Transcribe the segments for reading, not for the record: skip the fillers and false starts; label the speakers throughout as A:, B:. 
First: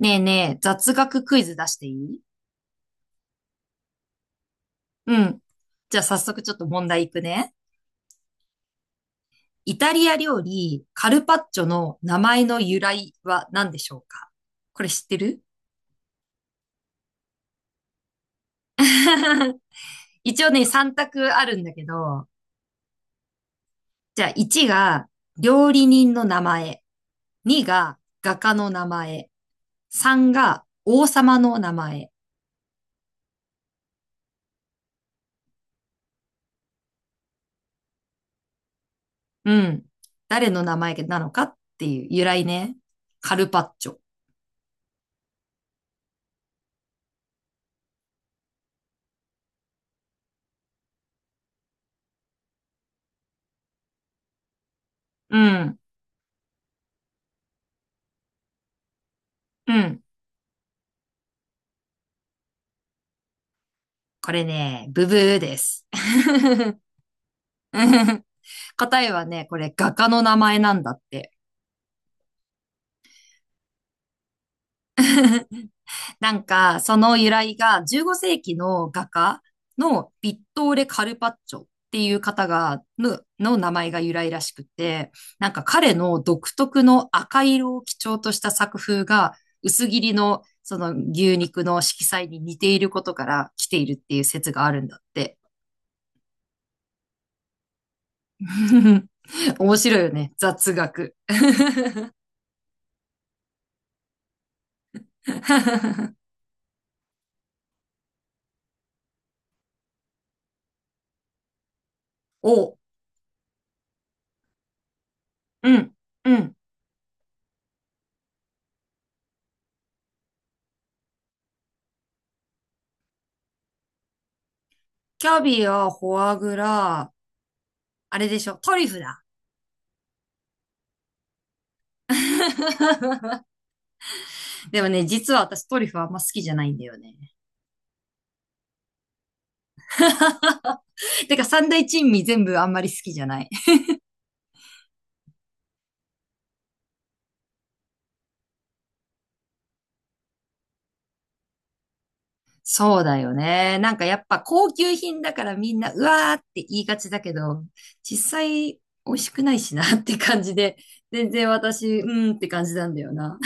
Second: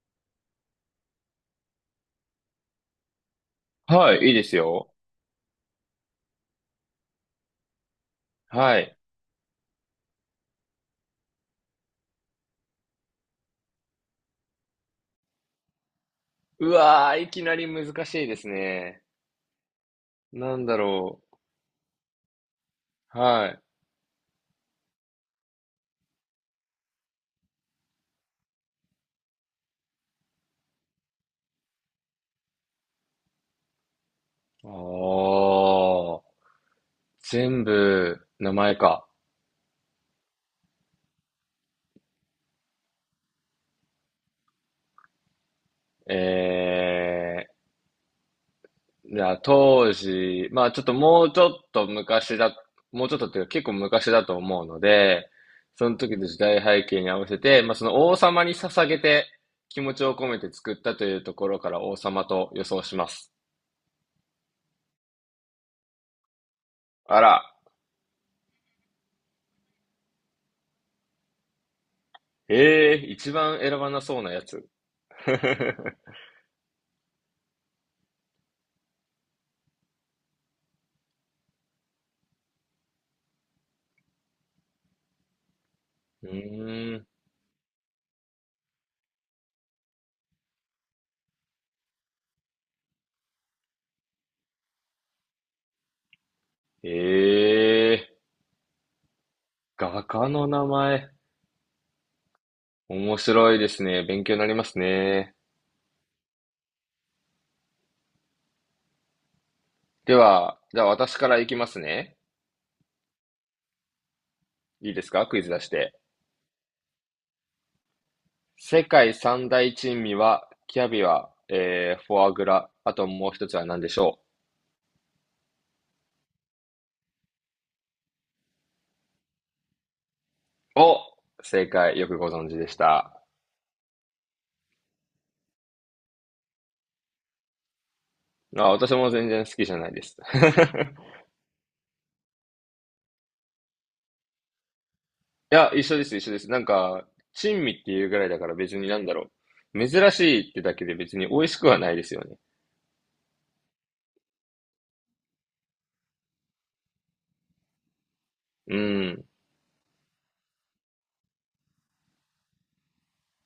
A: ねえねえ、雑学クイズ出していい？
B: はい、いいですよ。
A: うん。じゃあ早速ちょっと問題いくね。
B: はい。
A: イタリア料理、カルパッチョの名前の由来は何でしょうか？これ知ってる？
B: うわー、いきなり難しいですね。
A: 一応
B: な
A: ね、
B: んだ
A: 3択
B: ろ
A: あるんだけど、
B: う。はい。
A: じゃあ1が料理人の名前、2が画家の名前、3が王様の名前。
B: ああ、全部、名前か。
A: うん。誰の名前なのかっていう由来ね。カルパッチョ。
B: えじゃあ当時、まあちょっともうちょっと昔だ、もうちょっとっていうか結構昔だと思うので、
A: うん。
B: その時の時代背景に合わせて、まあその王様に捧げて
A: う
B: 気持
A: ん。
B: ちを込めて作ったというところから王様と予想します。
A: これね、ブブーです。
B: あら、
A: 答えはね、これ画家の名前なんだって。
B: えー、一番選ばなそうなやつ。う
A: なんか、その由来が15世紀の画家のヴィットーレ・カルパッチョっていう方が、の名前が由来らしくて、なんか彼の独特
B: ーん。
A: の赤色を基調とした作風が薄切りのその牛肉の色彩に似ていることから来ているっていう説があるんだって。
B: ええ
A: 面白
B: 画
A: いよ
B: 家
A: ね。
B: の名
A: 雑
B: 前。
A: 学。
B: 面白いですね。勉強になりますね。では、じゃあ私からいきますね。
A: お、う
B: いいですか、クイズ出し
A: ん、
B: て。
A: うん。
B: 世界三大珍味は、キャビア、フォアグラ、あともう一つは何でしょ
A: キャビア、フォアグラ、あれでしょ、トリュフだ。
B: う？お、正解、よくご存知でした。
A: でもね、実は私トリュフあんま好きじゃないんだよね。
B: あ、私も全然好きじゃないです。
A: てか三大珍味全部あんまり好きじゃない。
B: いや、一緒です、一緒です。なんか、珍味っていうぐらいだから別になんだろう。珍しいってだけで別に美味しくはないですよね。
A: そうだよね。なんかやっぱ高級品だからみんな、うわーって言いがちだけど、実際
B: う
A: 美味
B: ん。
A: しくないしなって感じで、全然私、うんって感じなんだよな。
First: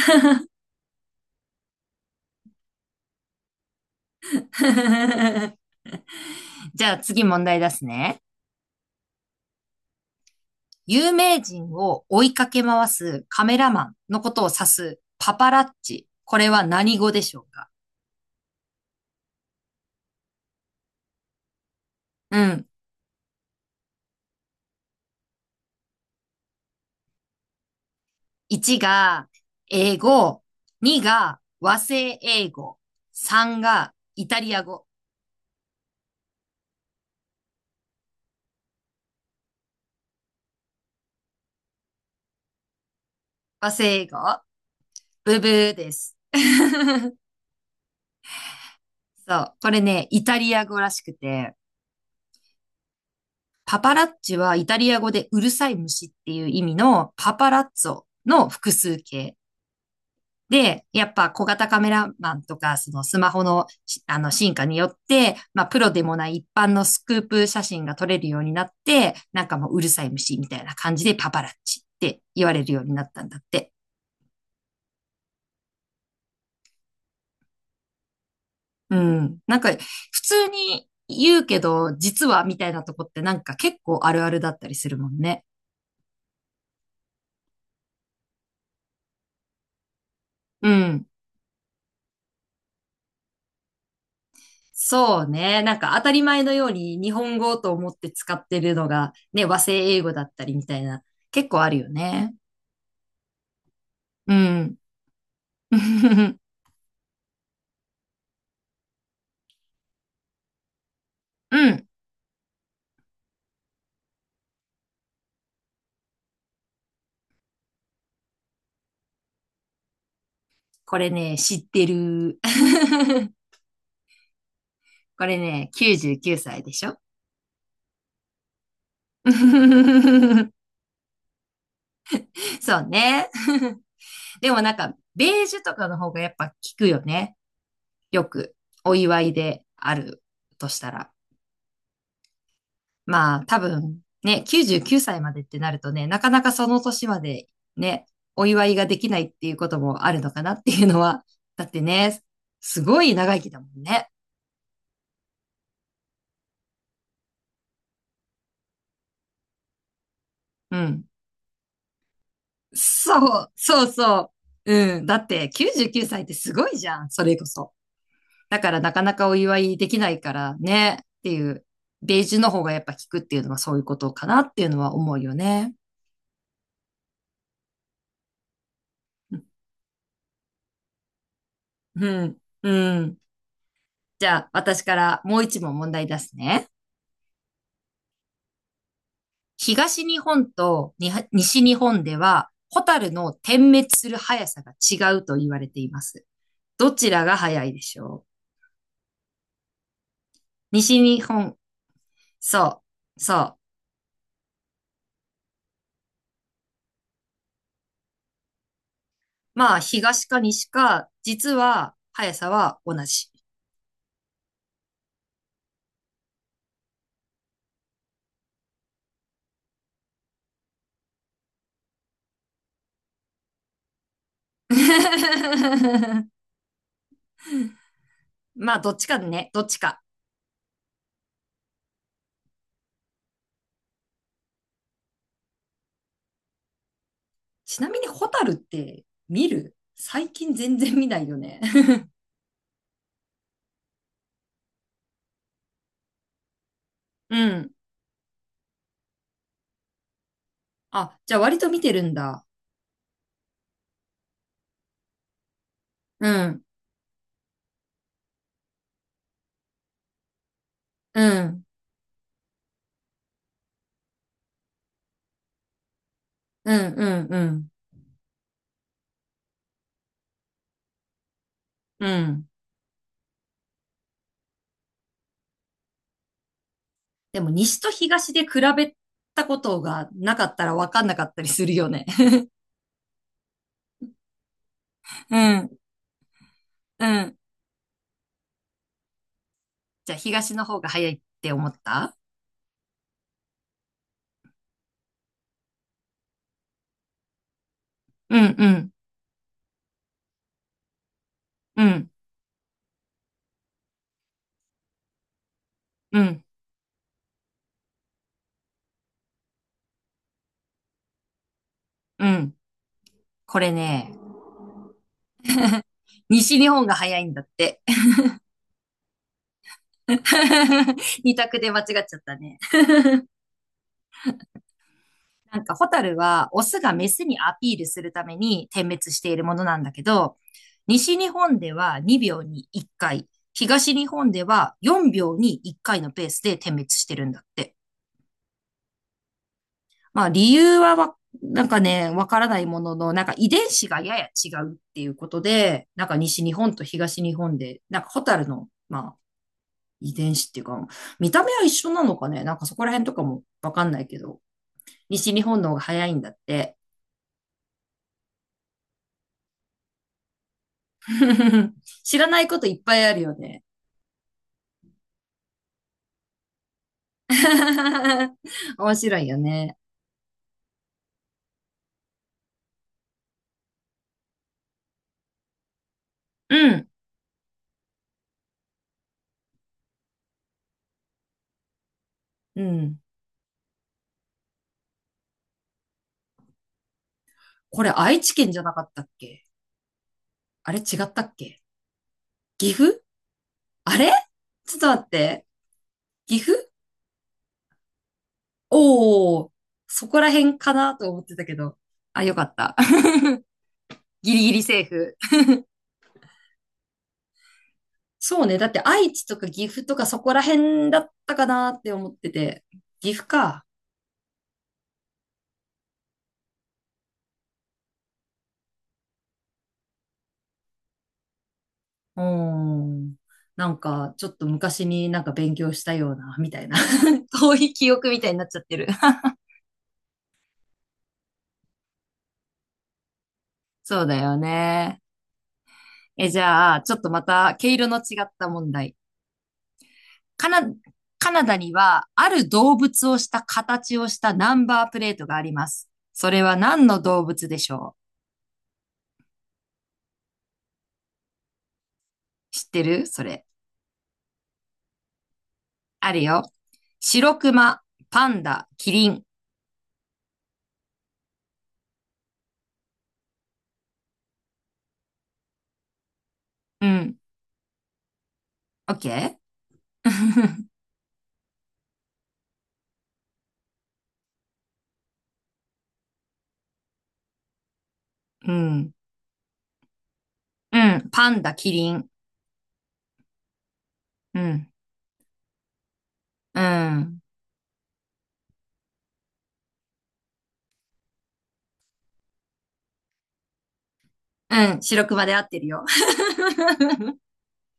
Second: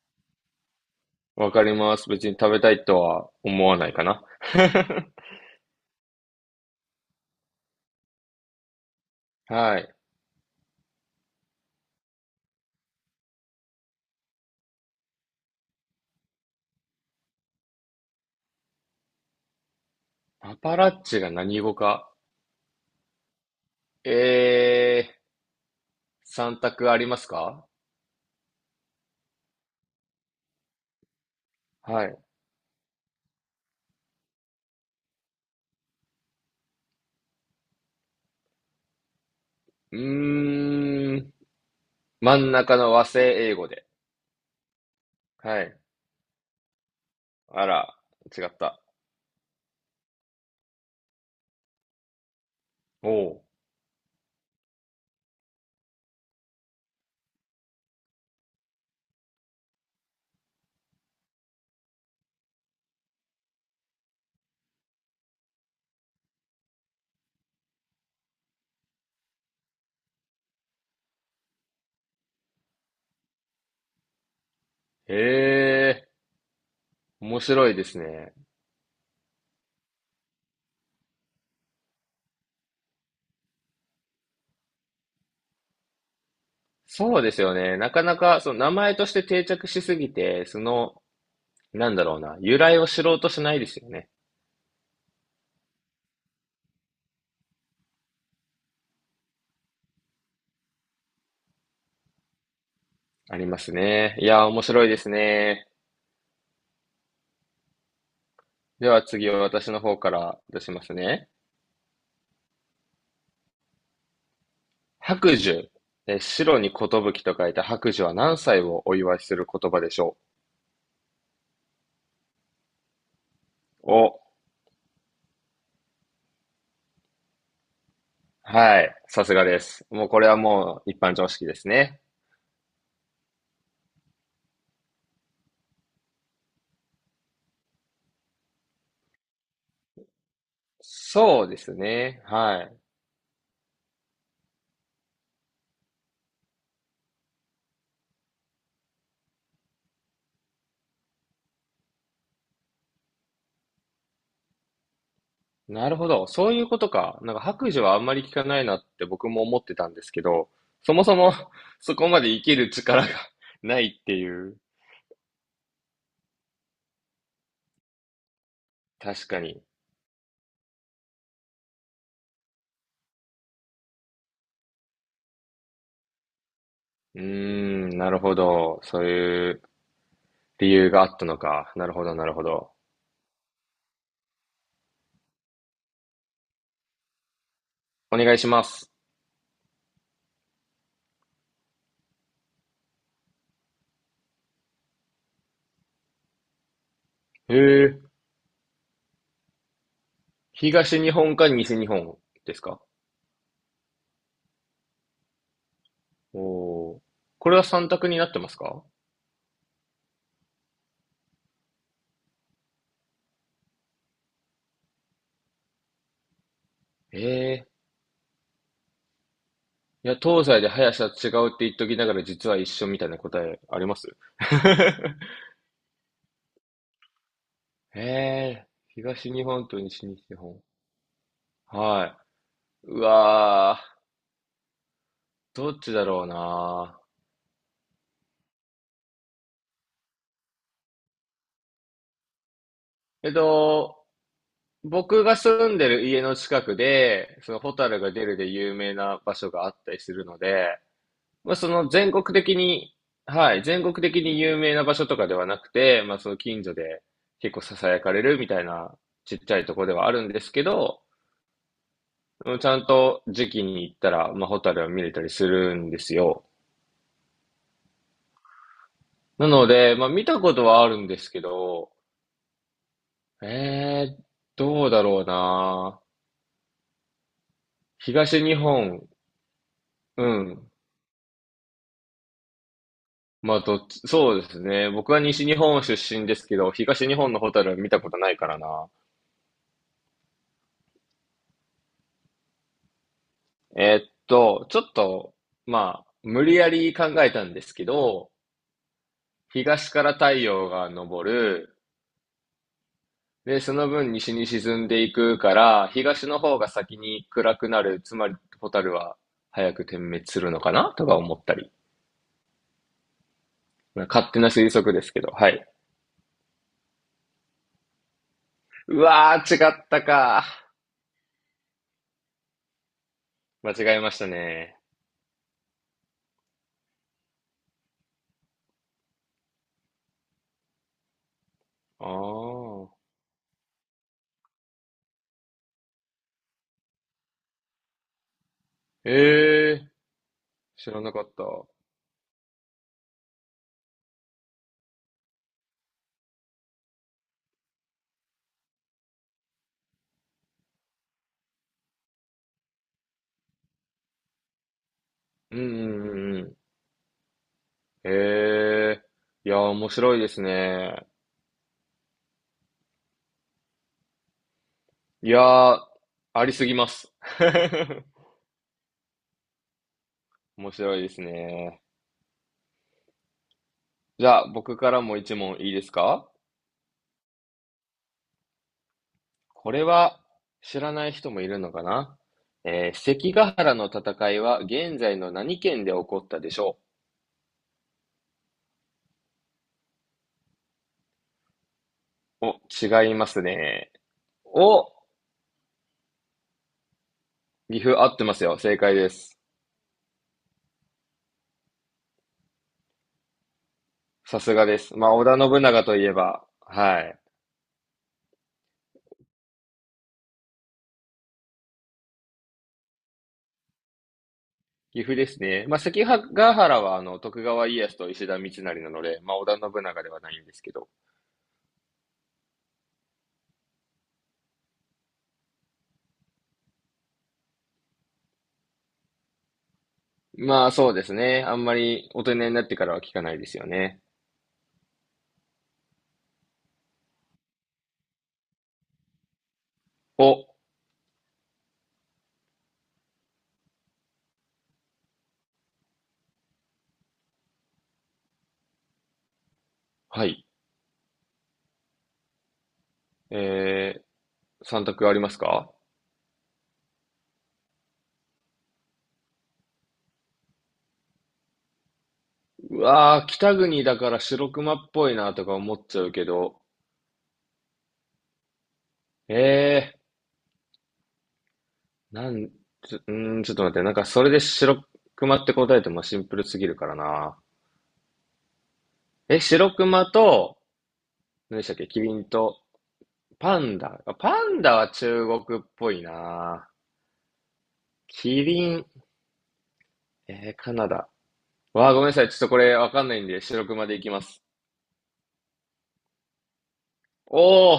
B: わかります。別に食べたいとは思わないかな。
A: じゃあ次問題出すね。
B: はい。
A: 有名人を追いかけ回すカメラマンのことを指すパパラッチ。これは何語でしょうか？
B: パパラッチが何語か。
A: うん。
B: えー、三択ありますか？
A: 1が英語、2が和
B: は
A: 製
B: い。
A: 英語、3がイタリア語。
B: うーん。真ん中の和製英
A: 和
B: 語で。
A: 製英語？ブブ
B: は
A: ー
B: い。
A: です。
B: あら、違った。
A: そう。これね、イタリア語らしくて、
B: おう。
A: パパラッチはイタリア語でうるさい虫っていう意味のパパラッツォの複数形。で、やっぱ小型カメラマンとか、そのスマホの進化によって、まあプロでもない一般のスクープ写真が撮れるようになって、なんかもううるさい虫みたいな感じでパパラッチって言われるようになったんだって。
B: へえ、面白いですね。
A: うん。なんか普通に言うけど、実はみたいなとこってなんか結構あるあるだったりするもんね。
B: そうですよね。なかなか、その名前として定着しすぎて、そ
A: う
B: の、
A: ん。
B: なんだろうな、由来を知ろうとしないですよね。
A: そうね。なんか当たり前のように日本語と思って使ってるのがね、和製英語だったりみたいな、結構あるよね。
B: ありますね。い
A: う
B: やー、面
A: ん。
B: 白いですね。では次は私の方から出しますね。
A: うん。
B: 白寿。えー、白に寿と書いた白寿は何歳をお祝いする言葉でしょ
A: これね、知ってる。
B: う？お、
A: これね、99歳でしょ？
B: はい。さすがです。もうこれは もう一般常識ですね。
A: そうね。でもなんか、ベージュとかの方がやっぱ効くよね。よく、お祝いであるとしたら。
B: そうですね。はい。
A: まあ、多分、ね、99歳までってなるとね、なかなかその年までね、お祝いができないっていうこともあるのかなっていうのは。だってね、すごい長生きだもんね。
B: なるほど。そういうことか。なんか白寿はあんまり聞かないなって僕も思ってたんですけど、
A: う
B: そ
A: ん。
B: もそも そこまで生きる力が
A: そう、
B: な
A: そう
B: いってい
A: そ
B: う。
A: う。うん。だって99歳ってすごいじゃん。それこそ。だからなかなか
B: 確
A: お
B: か
A: 祝
B: に。
A: いできないからね。っていう、ベージュの方がやっぱ効くっていうのはそういうことかなっていうのは思うよね。
B: うーん、なるほど。そういう理由があったのか。なるほど、な
A: う
B: る
A: ん。
B: ほど。
A: うん。じゃあ、私からもう一問問題出すね。
B: お願いします。
A: 東日本とに西日本では、ホタルの点滅する速さが違うと言われています。どちらが
B: へ
A: 速いでし
B: え、
A: ょう？西
B: 東日
A: 日
B: 本か
A: 本、
B: 西日本ですか？
A: そう、そう。
B: おおー、これは三択になってますか？
A: まあ、東か西か、実は速さは同じ。
B: ええ、いや、東西で速さ違うって言っときながら実は一緒みたいな答えあります？ ええ、
A: まあ、どっちか
B: 東日
A: ね、どっ
B: 本
A: ち
B: と
A: か。
B: 西日本。はい。うわー、どっちだろうな。
A: ちなみに、ホタルって見る最近全然見ないよね。
B: えっと、僕が住んでる家の近く
A: う
B: で、その
A: ん。
B: ホタルが出るで有名な場所があったりするので、
A: あ、じゃあ
B: まあ、
A: 割
B: そ
A: と見
B: の
A: てる
B: 全
A: ん
B: 国
A: だ。
B: 的に、はい、全国的に有名な場所とかではなくて、まあ、そ
A: う
B: の近
A: ん、
B: 所で結構ささやかれるみたいなちっちゃいとこではあるんですけど、
A: うん、
B: うん、ちゃんと時期に行ったら、まあ、ホタルは見れたりするんですよ。
A: うん、うん、う
B: なので、まあ、見たことはあるんですけど、
A: ん、うん。
B: えー、どうだろうな。
A: でも、西と東で
B: 東日
A: 比べ
B: 本、
A: たことが
B: う
A: なかった
B: ん。
A: ら分かんなかったりするよね。
B: まあ、どっち、そうですね。僕は
A: う
B: 西日
A: ん、
B: 本出身ですけど、
A: う
B: 東日本
A: ん。
B: のホタルは見たことないからな。
A: じゃあ、東の方が早いって思った？
B: えーっと、ちょっと、まあ、無理やり考えたんですけど、
A: うん、うん、
B: 東から太陽が昇る、
A: うん、
B: で、その分西に沈んでいくから、
A: う
B: 東の
A: ん、
B: 方が先に暗くなる、つまり蛍は早く点滅するのかなとか思ったり。
A: うん。これ
B: まあ
A: ね、
B: 勝手な推測ですけど、はい。
A: 西日本が早いんだって。
B: うわー、違ったか。
A: 二択で間違っちゃったね。
B: 間違えましたね。
A: なんか、ホタルは、オスがメスにアピールするために点滅しているものなんだけど、西日本では
B: あ
A: 2秒に1
B: ー。
A: 回、東日本では4秒に1回のペースで点滅してるんだって。
B: えー、
A: まあ、理由
B: 知
A: は
B: らな
A: わ、
B: かった。
A: なんかね、わからないものの、なんか遺伝子がやや違うっていうことで、なんか西日本と東日本で、なんかホタルの、まあ、遺伝子っていうか、見た目は一緒なのかね？なんかそこら辺とかもわかんないけど、西日
B: うん
A: 本
B: う
A: の方
B: ん
A: が早い
B: う
A: んだっ
B: んうん。
A: て。
B: えー、いやー、面白いですね。
A: 知らないこといっぱいあるよね。
B: いやー、ありすぎます。
A: 面白いよね。
B: 面白いですね。じゃあ、僕からも一問いいですか？
A: うん、
B: これは知らない人もいるのかな。
A: う
B: えー、
A: ん。
B: 関ヶ原の戦いは現在の何県で起こったでしょ
A: これ愛知県じゃなかったっけ？あれ違ったっけ？
B: う？
A: 岐阜？
B: お、違いますね。
A: あれ？ちょっと
B: お、
A: 待って。岐阜？
B: 岐阜合ってますよ。正解です。
A: おー、そこら辺かなと思ってたけど。あ、よかった。ギリ
B: さ
A: ギ
B: す
A: リ
B: がで
A: セー
B: す。まあ、
A: フ。
B: 織田信長といえば、はい。
A: そうね。だって愛知とか岐阜とかそこら辺だったかなって思ってて。岐阜か。
B: 岐阜ですね。まあ、関ヶ原は、あの、徳川家康と石田三成なので、まあ、織田信長ではないんですけど。
A: うーん。なんか、ちょっと昔になんか勉強したような、みたいな。遠い記憶みたいになっちゃってる。
B: まあそうですね。あんまり大人になってからは聞かないですよ
A: そ
B: ね。
A: うだよね。え、じゃあ、ちょっとまた毛色の違った問題。
B: お、
A: カナ、カナダには、ある動物をした形をしたナンバープレートがあります。それは何の動物でしょう？
B: はい。
A: 知ってるそれ。
B: えー、3択ありますか？
A: あるよ。白熊、パンダ、キリン。
B: うわー、北国だから白熊っぽいなとか思っちゃうけど、
A: うん。オッケ
B: え
A: ー？
B: ー、なん、ちょ、うーん、ちょっと待って、なんかそれで白熊って答えてもシンプルすぎるからな。
A: うん。
B: え、白熊と、
A: うん。パンダ、
B: 何でし
A: キ
B: たっけ、
A: リ
B: キ
A: ン。
B: リンと、パンダ。あ、
A: う
B: パン
A: ん。
B: ダは中国っぽい
A: う
B: な。
A: ん。
B: キリン、えー、カナダ。わあ、ごめんなさい。ちょっとこれわかんないんで、白熊でいきます。
A: うん。白熊で合ってるよ。
B: おお、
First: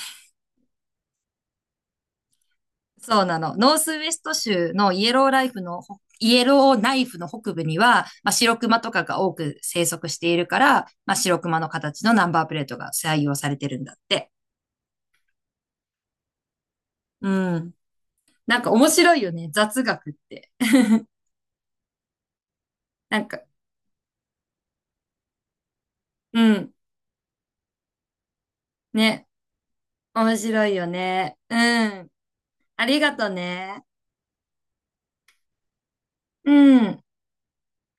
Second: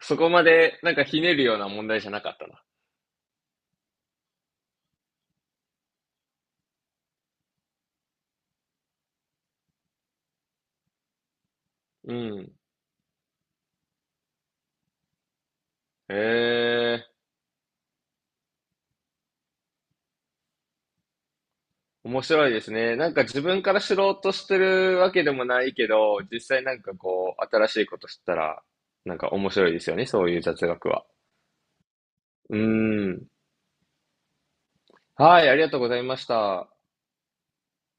B: そこまでなんかひねるような問題じゃなかったな。
A: そうなの。ノースウェスト州のイエローライフのイエローナイフの北部には、まあ、白熊とかが多く生息しているから、まあ、白熊の形
B: う
A: のナンバープ
B: ん。
A: レートが採用されてるんだって。
B: へえ、
A: うん。なんか面白いよね。雑学って。
B: 面白いですね。なん
A: な
B: か
A: んか、
B: 自分から知ろうとしてるわけでもないけど、実
A: う
B: 際
A: ん。
B: なんかこう、新しいこと知ったら、なん
A: ね。
B: か面白いですよね、そう
A: 面
B: いう雑
A: 白いよ
B: 学は。
A: ね。うん。
B: う
A: ありが
B: ん。
A: とね。
B: はい、ありがとうございまし
A: う
B: た。
A: ん。